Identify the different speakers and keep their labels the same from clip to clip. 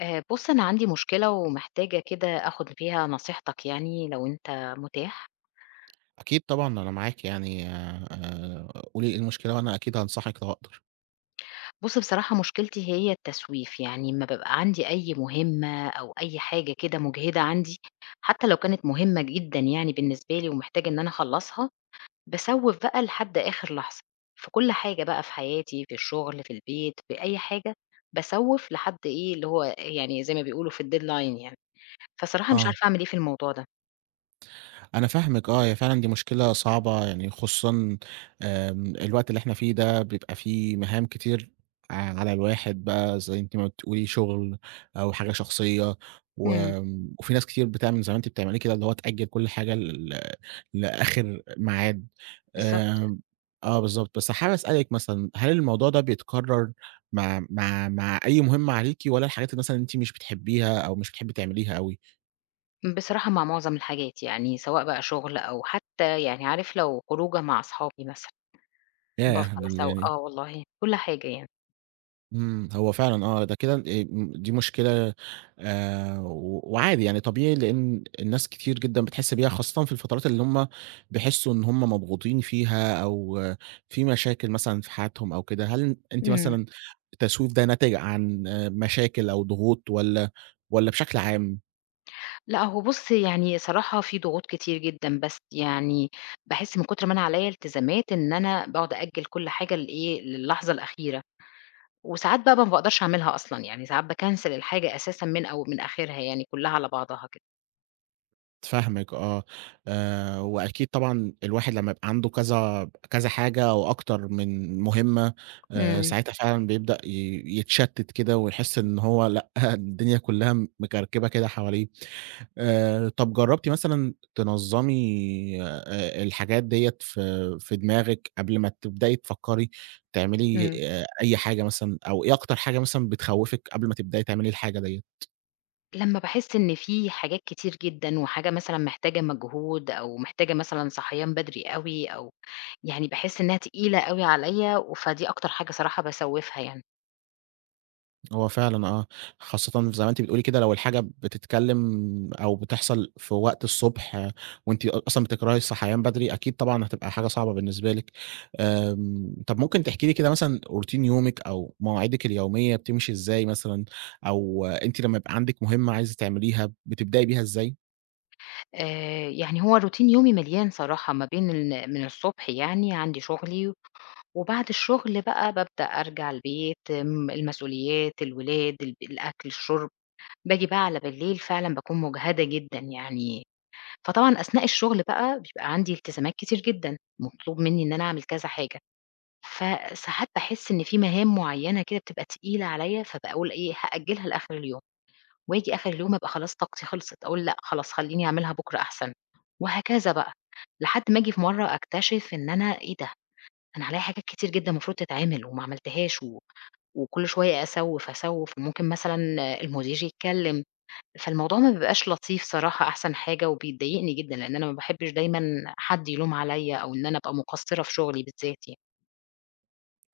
Speaker 1: بُص أنا عندي مشكلة ومحتاجة كده آخُد فيها نصيحتك يعني لو أنت متاح.
Speaker 2: أكيد طبعًا أنا معاكِ يعني قولي إيه المشكلة وأنا أكيد هانصحِك لو أقدر.
Speaker 1: بُص بصراحة مشكلتي هي التسويف، يعني أمّا بابقى عندي أي مهمة أو أي حاجة كده مُجهدة عندي، حتى لو كانت مهمة جدًا يعني بالنسبة لي ومحتاجة إن أنا أخلّصها، باسوِّف بقى لحد آخر لحظة، في كل حاجة بقى في حياتي، في الشغل، في البيت، في أي حاجة، باسوِّف لحد إيه، اللي هو يعني زي ما بيقولوا في الdeadline يعني، فصراحة مش
Speaker 2: آه.
Speaker 1: عارفة أعمل إيه في الموضوع ده.
Speaker 2: أنا فاهمِك هي فعلًا دي مشكلة صعبة، يعني خصوصًا الوقت اللي إحنا فيه ده بيبقى فيه مهام كتير على الواحد بقى زي أنتِ ما بتقولي شغل أو حاجة شخصية،
Speaker 1: إمم،
Speaker 2: وآمم وفي ناس كتير بتعمل زي ما أنتِ بتعمليه كده، اللي هو تأجّل كل حاجة لآخر ميعاد.
Speaker 1: بالضبط.
Speaker 2: آمم آه بالضبط، بس حابب أسألِك مثلًا، هل الموضوع ده بيتكرر مع أي مهمة عليكِ والّا الحاجات اللي مثلًا أنتِ مش بتحبيها أو مش بتحبي تعمليها أوي؟
Speaker 1: بصراحة مع معظم الحاجات، يعني سواء بقى شغل أو حتى يعني عارف لو خروجة مع أصحابي مثلًا، إمم.
Speaker 2: ياه!
Speaker 1: بافضل أسو
Speaker 2: يعني
Speaker 1: آه والله، كل حاجة يعني.
Speaker 2: هو فعلًا ده كده م دي مشكلة و وعادي يعني طبيعي، لإن الناس كتير جدًا بتحس بيها، خاصةً في الفترات اللي هُم بيحسوا إن هُم مضغوطين فيها أو في مشاكل مثلًا في حياتهم أو كده. هل أنتِ
Speaker 1: إمم.
Speaker 2: مثلًا التسويف ده ناتج عن مشاكل أو ضغوط والّا بشكل عام؟
Speaker 1: لأ هو بُص يعني صراحة في ضغوط كتير جدًا، بس يعني باحس من كتر ما أنا عليّا التزامات إن أنا باقعد أأجّل كل حاجة لإيه، للحظة الأخيرة، وساعات بقى ما بأقدرش أعملها أصلًا، يعني ساعات باكنسل الحاجة أساسًا من أو من آخرها يعني كلها على بعضها كده.
Speaker 2: فاهمِك آه، وأكيد طبعًا الواحد لمّا يبقى عنده كذا كذا حاجة أو أكتر من مهمة،
Speaker 1: إمم،
Speaker 2: ساعتها فعلًا بيبدأ يتشتت كده ويحس إن هو لأ، الدنيا كلها مكركبة كده حواليه. طب جربتِ مثلًا تنظمي الحاجات ديّة في دماغِك قبل ما تبدئي تفكري تعملي
Speaker 1: إمم.
Speaker 2: أي حاجة مثلًا، أو إيه أكتر حاجة مثلًا بتخوفِك قبل ما تبدئي تعملي الحاجة ديّة؟
Speaker 1: لمّا باحس إن في حاجات كتير جدًا، وحاجة مثلًا محتاجة مجهود، أو محتاجة مثلًا صحيان بدري أوي، أو يعني باحس إنها تقيلة أوي عليَّ، و فدي أكتر حاجة صراحة باسوّفها يعني.
Speaker 2: هو فعلًا خاصةً زي ما أنتِ بتقولي كده لو الحاجة بتتكلم أو بتحصل في وقت الصبح وأنتِ أصلًا بتكرهي الصحيان بدري، أكيد طبعًا هتبقى حاجة صعبة بالنسبة لِك. طب ممكن تحكي لي كده مثلًا روتين يومِك أو مواعيدِك اليومية بتمشي إزاي مثلًا، أو أنتِ لمّا يبقى عندِك مهمة عايزة تعمليها بتبدئي بيها إزاي؟
Speaker 1: يعني هو routine يومي مليان صراحة ما بين من الصبح يعني عندي شغلي، وبعد الشغل بقى بابدأ أرجع البيت، المسؤوليات، الولاد، الأكل، الشرب، باجي بقى على بالليل فعلًا باكون مُجهدة جدًا يعني فطبعًا أثناء الشغل بقى بيبقى عندي التزامات كتير جدًا، مطلوب منّي إن أنا أعمل كذا حاجة، فساعات باحس إن في مهام معيّنة كده بتبقى تقيلة عليَّ، فباقول إيه هأجّلها لآخر اليوم، وآجي آخر اليوم أبقى خلاص طاقتي خلصت، أقول لأ خلاص خلّيني أعملها بكرة أحسن، وهكذا بقى، لحد ما آجي في مرّة أكتشف إن أنا إيه ده! أنا عليَّ حاجات كتير جدًا المفروض تتعمل وما عملتهاش وكل شوية أسوّف، أسوّف، وممكن مثلًا المدير يتكلم، فالموضوع ما بيبقاش لطيف صراحة أحسن حاجة وبيضايقني جدًا، لإن أنا ما باحبش دايمًا حد يلوم عليّا أو إن أنا أبقى مقصّرة في شغلي بالذات يعني.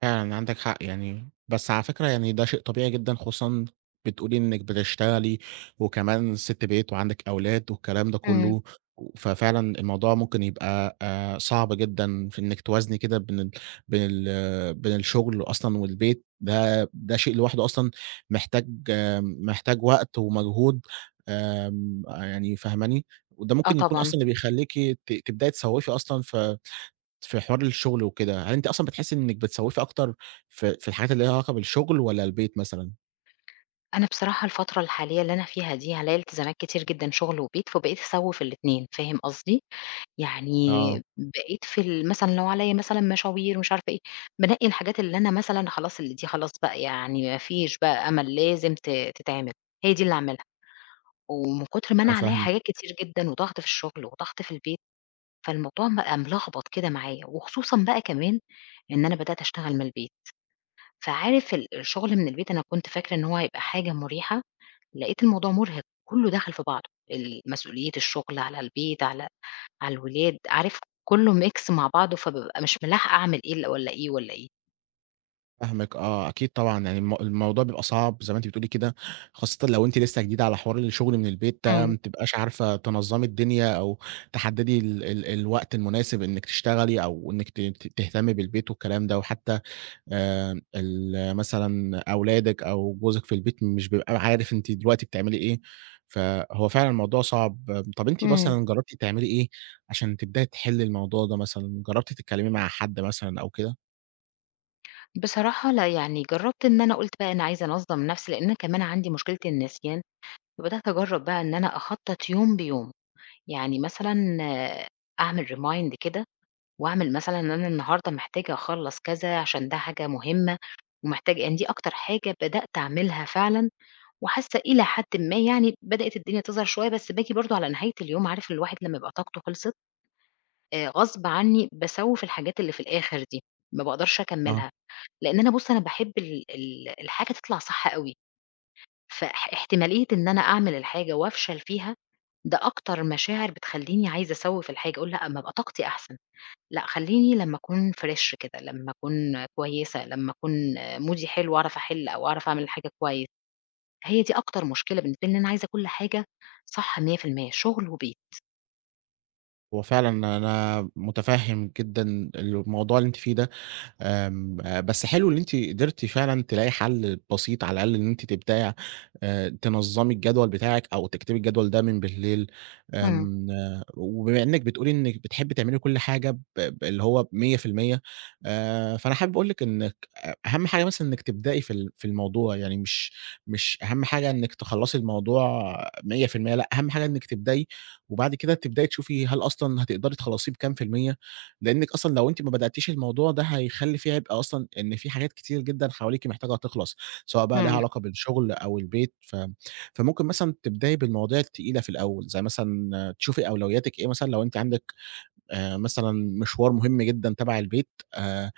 Speaker 2: فعلًا عندِك حق يعني، بس على فكرة يعني ده شيء طبيعي جدًا خصوصًا بتقولي إنِّك بتشتغلي وكمان سِت بيت وعندِك أولاد والكلام ده
Speaker 1: إمم.
Speaker 2: كُلّه، ففعلًا الموضوع ممكن يبقى صعب جدًا في إنِّك توازني كده بين الشغل أصلًا والبيت، ده ده شيء لوحده أصلًا محتاج وقت ومجهود. يعني فاهماني؟ وده
Speaker 1: آه
Speaker 2: ممكن يكون
Speaker 1: طبعًا.
Speaker 2: أصلًا اللي بيخلّيكِ تبدئي تسوّفي أصلًا في حوار الشغل وكده، هل أنتِ أصلًا بتحسّي إنِّك بتسوّفي أكتر في الحاجات اللي ليها علاقة بالشغل والّا البيت مثلًا؟
Speaker 1: أنا بصراحة الفترة الحالية اللي أنا فيها دي عليّا التزامات كتير جدًا شغل وبيت، فبقيت أسوّف الاتنين فاهم قصدي؟ يعني
Speaker 2: آه،
Speaker 1: بقيت في ال مثلًا لو عليّا مثلًا مشاوير مش عارفة إيه، بانقّي الحاجات اللي أنا مثلًا خلاص اللي دي خلاص بقى يعني ما فيش بقى أمل لازم تتعمل، هي دي اللي أعملها. ومن كتر ما أنا
Speaker 2: أنا
Speaker 1: عليّا
Speaker 2: فاهم
Speaker 1: حاجات كتير جدًا وضغط في الشغل وضغط في البيت فالموضوع بقى ملخبط كده معايا، وخصوصًا بقى كمان إن أنا بدأت أشتغل من البيت، فعارف الشغل من البيت أنا كنت فاكرة إن هو هيبقى حاجة مريحة، لقيت الموضوع مرهق، كله دخل في بعضه، مسؤولية الشغل على البيت على الولاد، عارف كله mix مع بعضه، فبابقى مش ملاحقة أعمل إيه ال والّا إيه، والّا إيه.
Speaker 2: فاهمِك آه، أكيد طبعًا يعني الموضوع بيبقى صعب زي ما أنتِ بتقولي كده، خاصةً لو أنتِ لسه جديدة على حوار الشغل من البيت ده،
Speaker 1: إمم،
Speaker 2: ما بتبقاش عارفة تنظّمي الدنيا أو تحدّدي ال ال الوقت المناسب إنِّك تشتغلي أو إنِّك ت ت تهتمي بالبيت والكلام ده، وحتى ال مثلًا أولادِك أو جوزِك في البيت مش بيبقى عارف أنتِ دلوقتي بتعملي إيه، فهو فعلًا الموضوع صعب. طَب أنتِ
Speaker 1: إمم.
Speaker 2: مثلًا جرّبتِ تعملي إيه عشان تبدئي تحلّي الموضوع ده مثلًا، جرّبتِ تتكلّمي مع حد مثلًا أو كده؟
Speaker 1: بصراحة لأ، يعني جرّبت إن أنا قُلت بقى أنا عايزة أنظّم نفسي، لإن أنا كمان عندي مشكلة النسيان، فبدأت أجرّب بقى إن أنا أخطّط يوم بيوم، يعني مثلًا آه، أعمل remind كده وأعمل مثلًا إن أنا النهارده محتاجة أخلّص كذا عشان ده حاجة مهمة، ومحتاج يعني دي أكتر حاجة بدأت أعملها فعلًا، وحاسة إلى حدٍ ما يعني بدأت الدنيا تظهر شوية، بس باجي برضه على نهاية اليوم عارف الواحد لمّا يبقى طاقته خلصت، غصب عني باسوّف الحاجات اللي في الآخر دي، ما باقدرش
Speaker 2: آه.
Speaker 1: أكمّلها، لإن أنا بُص أنا باحب ال ال الحاجة تطلع صح أوي، احتمالية إن أنا أعمل الحاجة وأفشل فيها، ده أكتر مشاعر بتخلّيني عايزة أسوّف الحاجة، أقول لأ أمّا أبقى طاقتي أحسن. لأ، خلّيني لمّا أكون فريش كده، لمّا أكون كويسة، لمّا أكون مودي حلو أعرف أحِل أو أعرف أعمل الحاجة كويس، هي دي أكتر مشكلة بالنسبة لي إن أنا عايزة كل حاجة صح 100% شغل وبيت.
Speaker 2: هو فعلًا أنا مُتفهِّم جدًا الموضوع اللي أنتِ فيه ده. آمم، بس حلو إن أنتِ قدرتِ فعلًا تلاقي حل بسيط على الأقل إن أنتِ تبدأي تنظّمي الجدول بتاعِك أو تكتبي الجدول ده من بالليل.
Speaker 1: إمم،
Speaker 2: آمم، وبما إنِّك بتقولي إنِّك بتحبي تعملي كل حاجة ب اللي هو ب100%، فأنا حابب أقول لِك إنِّك أهم حاجة مثلًا إنِّك تبدئي في الموضوع، يعني مش أهم حاجة إنِّك تخلّصي الموضوع 100%، لأ، أهم حاجة إنِّك تبدئي، وبعد كده تبدئي تشوفي هل أصلًا هتقدري تخلّصيه بكام في المِيّة. لأنِّك أصلًا لو أنتِ ما بدأتيش الموضوع ده هيخلّي في عبء أصلًا، إن في حاجات كتير جدًا حواليكِ محتاجة تخلص، سواء بقى ليها
Speaker 1: إمم،
Speaker 2: علاقة بالشغل أو البيت، فممكن مثلًا تبدئي بالمواضيع التقيلة في الأول، زي مثلًا تشوفي أولوياتِك إيه مثلًا لو أنتِ عندِك مثلًا مشوار مهم جدًا تبع البيت، آآ،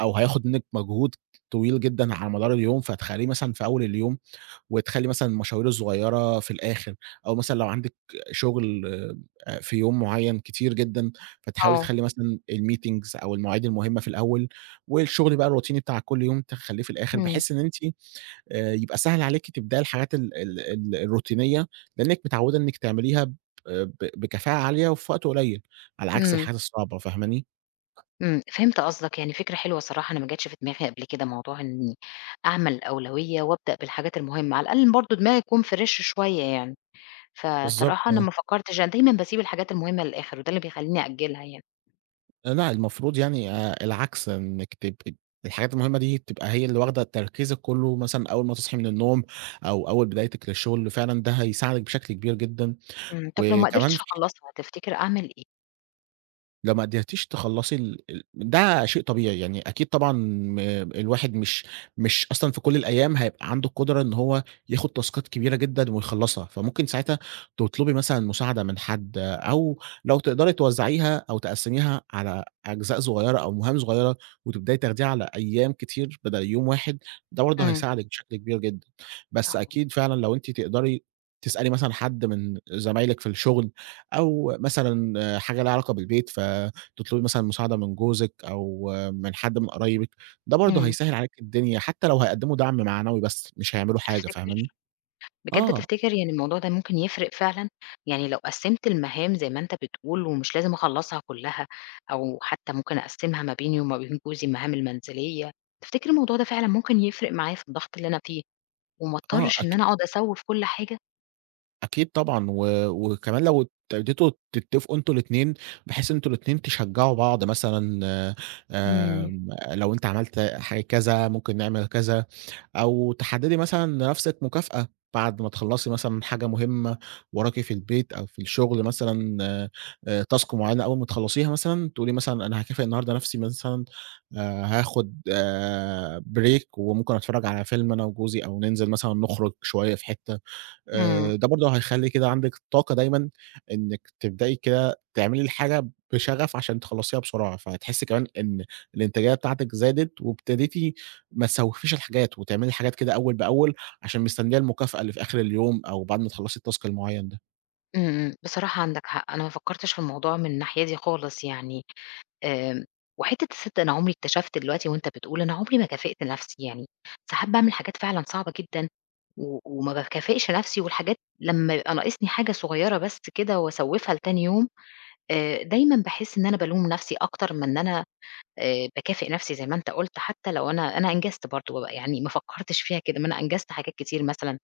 Speaker 2: أو هياخد منِّك مجهود طويل جدًا على مدار اليوم، فتخلّيه مثلًا في أول اليوم. وتخلّي مثلًا مشاوير الصغيّرة في الآخر، أو مثلًا لو عندِك شغل في يوم معيّن كتير جدًا، فتحاولي
Speaker 1: آه،
Speaker 2: تخلّي مثلًا الmeetings أو المواعيد المهمة في الأول، والشغل بقى الروتيني بتاع كل يوم تخلّيه في الآخر،
Speaker 1: إمم،
Speaker 2: بحيث إن أنتِ يبقى سهل عليكِ تبدئي الحاجات ال ال ال الروتينية، لإنِّك متعوّدة إنِّك تعمليها ب ب بكفاءة عالية وفي وقت قليّل، على عكس
Speaker 1: إمم،
Speaker 2: الحاجات الصعبة، فاهماني؟
Speaker 1: إمم، فهمت قصدك، يعني فكرة حلوة الصراحة أنا ما جاتش في دماغي قبل كده موضوع إني أعمل أولوية وأبدأ بالحاجات المهمة، على الأقل برضه دماغي تكون فريش شوية يعني،
Speaker 2: بالضبط.
Speaker 1: فصراحة أنا ما فكّرتش أنا دايمًا باسيب الحاجات المهمة للآخر وده اللي بيخلّيني أأجّلها يعني.
Speaker 2: لأ، المفروض يعني العكس، إنِّك تبقي الحاجات المهمة دي تبقى هي اللي واخدة تركيزِك كُلّه، مثلًا أول ما تصحي من النوم أو أول بدايتِك للشغل، فعلًا ده هيساعدِك بشكل كبير جدًا،
Speaker 1: إمم، طَب لو ما
Speaker 2: وكمان
Speaker 1: قدرتش
Speaker 2: في
Speaker 1: أخلّصها تفتكر أعمل إيه؟
Speaker 2: لو ما قدرتيش تخلّصي ال ال ده شيء طبيعي، يعني أكيد طبعًا الواحد مش أصلًا في كل الأيام هيبقى عنده القدرة إن هو ياخد تاسكات كبيرة جدًا ويخلّصها، فممكن ساعتها تطلبي مثلًا مساعدة من حد، أو لو تقدري توزّعيها أو تقسّميها على أجزاء صغيّرة أو مهام صغيّرة، وتبدئي تاخديها على أيام كتير بدل يوم واحد، ده برضه
Speaker 1: إمم،
Speaker 2: هيساعدِك بشكل كبير جدًا، بس
Speaker 1: آه،
Speaker 2: أكيد فعلًا لو أنتِ تقدري تسألي مثلًا حد من زمايلِك في الشغل أو مثلًا حاجة ليها علاقة بالبيت، فتطلبي مثلًا مساعدة من جوزِك أو من حد من قرايبِك، ده برضه
Speaker 1: إمم،
Speaker 2: هيسهّل عليكِ الدنيا، حتى لو هيقدّموا دعم معنوي بس، مش هيعملوا حاجة
Speaker 1: تفتكر
Speaker 2: فاهماني؟ آه،
Speaker 1: بجد
Speaker 2: آه.
Speaker 1: تفتكر يعني الموضوع ده ممكن يفرق فعلًا؟ يعني لو قسّمت المهام زي ما أنت بتقول ومش لازم أخلّصها كلّها، أو حتى ممكن أقسّمها ما بيني وما بين جوزي المهام المنزلية، تفتكر الموضوع ده فعلًا ممكن يفرق معايا في الضغط اللي أنا فيه، وما
Speaker 2: آه،
Speaker 1: اضطرش إن
Speaker 2: أكي
Speaker 1: أنا أقعد أسوّي في كل حاجة؟
Speaker 2: أكيد طبعًا، وكمان لو ابتديتوا تتفقوا أنتم الاتنين، بحيث أنتم الاتنين تشجّعوا بعض مثلًا.
Speaker 1: إمم،
Speaker 2: لو أنت عملت ح كذا ممكن نعمل كذا. أو تحددي مثلًا لنفسِك مكافأة بعد ما تخلّصي مثلًا حاجة مهمة وراكِ في البيت أو في الشغل مثلًا، task معينة أول ما تخلّصيها مثلًا تقولي مثلًا أنا هاكافئ النهارده نفسي مثلًا، هاخد break وممكن أتفرّج على فيلم أنا وجوزي أو ننزل مثلًا نخرج شوية في حتة.
Speaker 1: إمم،
Speaker 2: ده برضه هيخلّي كده عندِك طاقة دايمًا إنِّك تبدئي كده تعملي الحاجة بشغف عشان تخلّصيها بسرعة، فهتحسّي كمان إن الإنتاجية بتاعتِك زادت وابتديتِ ما تسوّفيش الحاجات وتعملي الحاجات كده أول بأول عشان مستنية المكافأة اللي في آخر اليوم أو بعد ما تخلّصي الtask المعيّن ده.
Speaker 1: إمم، إمم، بصراحة عندك حق، أنا ما فكّرتش في الموضوع من الناحية دي خالص يعني. آمم، وحتّة الصدق أنا عمري اكتشفت دلوقتي وأنت بتقول أنا عمري ما كافئت نفسي، يعني ساعات باعمل حاجات فعلًا صعبة جدًا وما باكافئش نفسي والحاجات لمّا يبقى ناقصني حاجة صغيّرة بس كده وأسوّفها لتاني يوم، دايمًا باحس إن أنا بالوم نفسي أكتر من إن أنا باكافئ نفسي زي ما أنت قُلت، حتّى لو أنا أنجزت برضه بقى، يعني ما فكّرتش فيها كده، ما أنا أنجزت حاجات كتير مثلًا،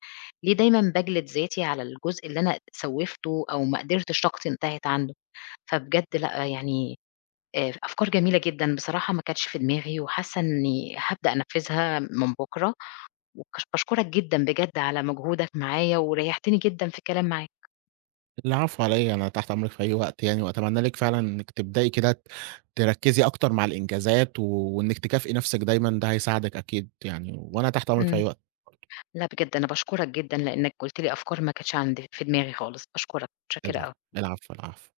Speaker 1: ليه دايمًا باجلد ذاتي على الجزء اللي أنا سوّفته أو ما قدرتش طاقتي انتهت عنده؟ فبجد لأ، يعني أفكار جميلة جدًا، بصراحة ما كانتش في دماغي وحاسة إني هابدأ أنفذها من بُكرة، وكش باشكرك جدًا بجد على مجهودك معايا، وريحتني جدًا في الكلام معاك.
Speaker 2: العفو على إيه، أنا تحت أمرِك في أي وقت يعني وأتمنى لِك فعلًا إنِّك تبدئي كده تركّزي أكتر مع الإنجازات و... وإنِّك تكافئي نَفْسِك دايمًا، ده هيساعدِك أكيد يعني وأنا تحت أمرِك في
Speaker 1: إمم،
Speaker 2: أي وقت.
Speaker 1: لأ بجد أنا باشكرك جدًا لإنك قُلت لي أفكار ما كانتش عندي في دماغي خالص، باشكرك، متشكرة
Speaker 2: الع
Speaker 1: أوي.
Speaker 2: العفو، العفو.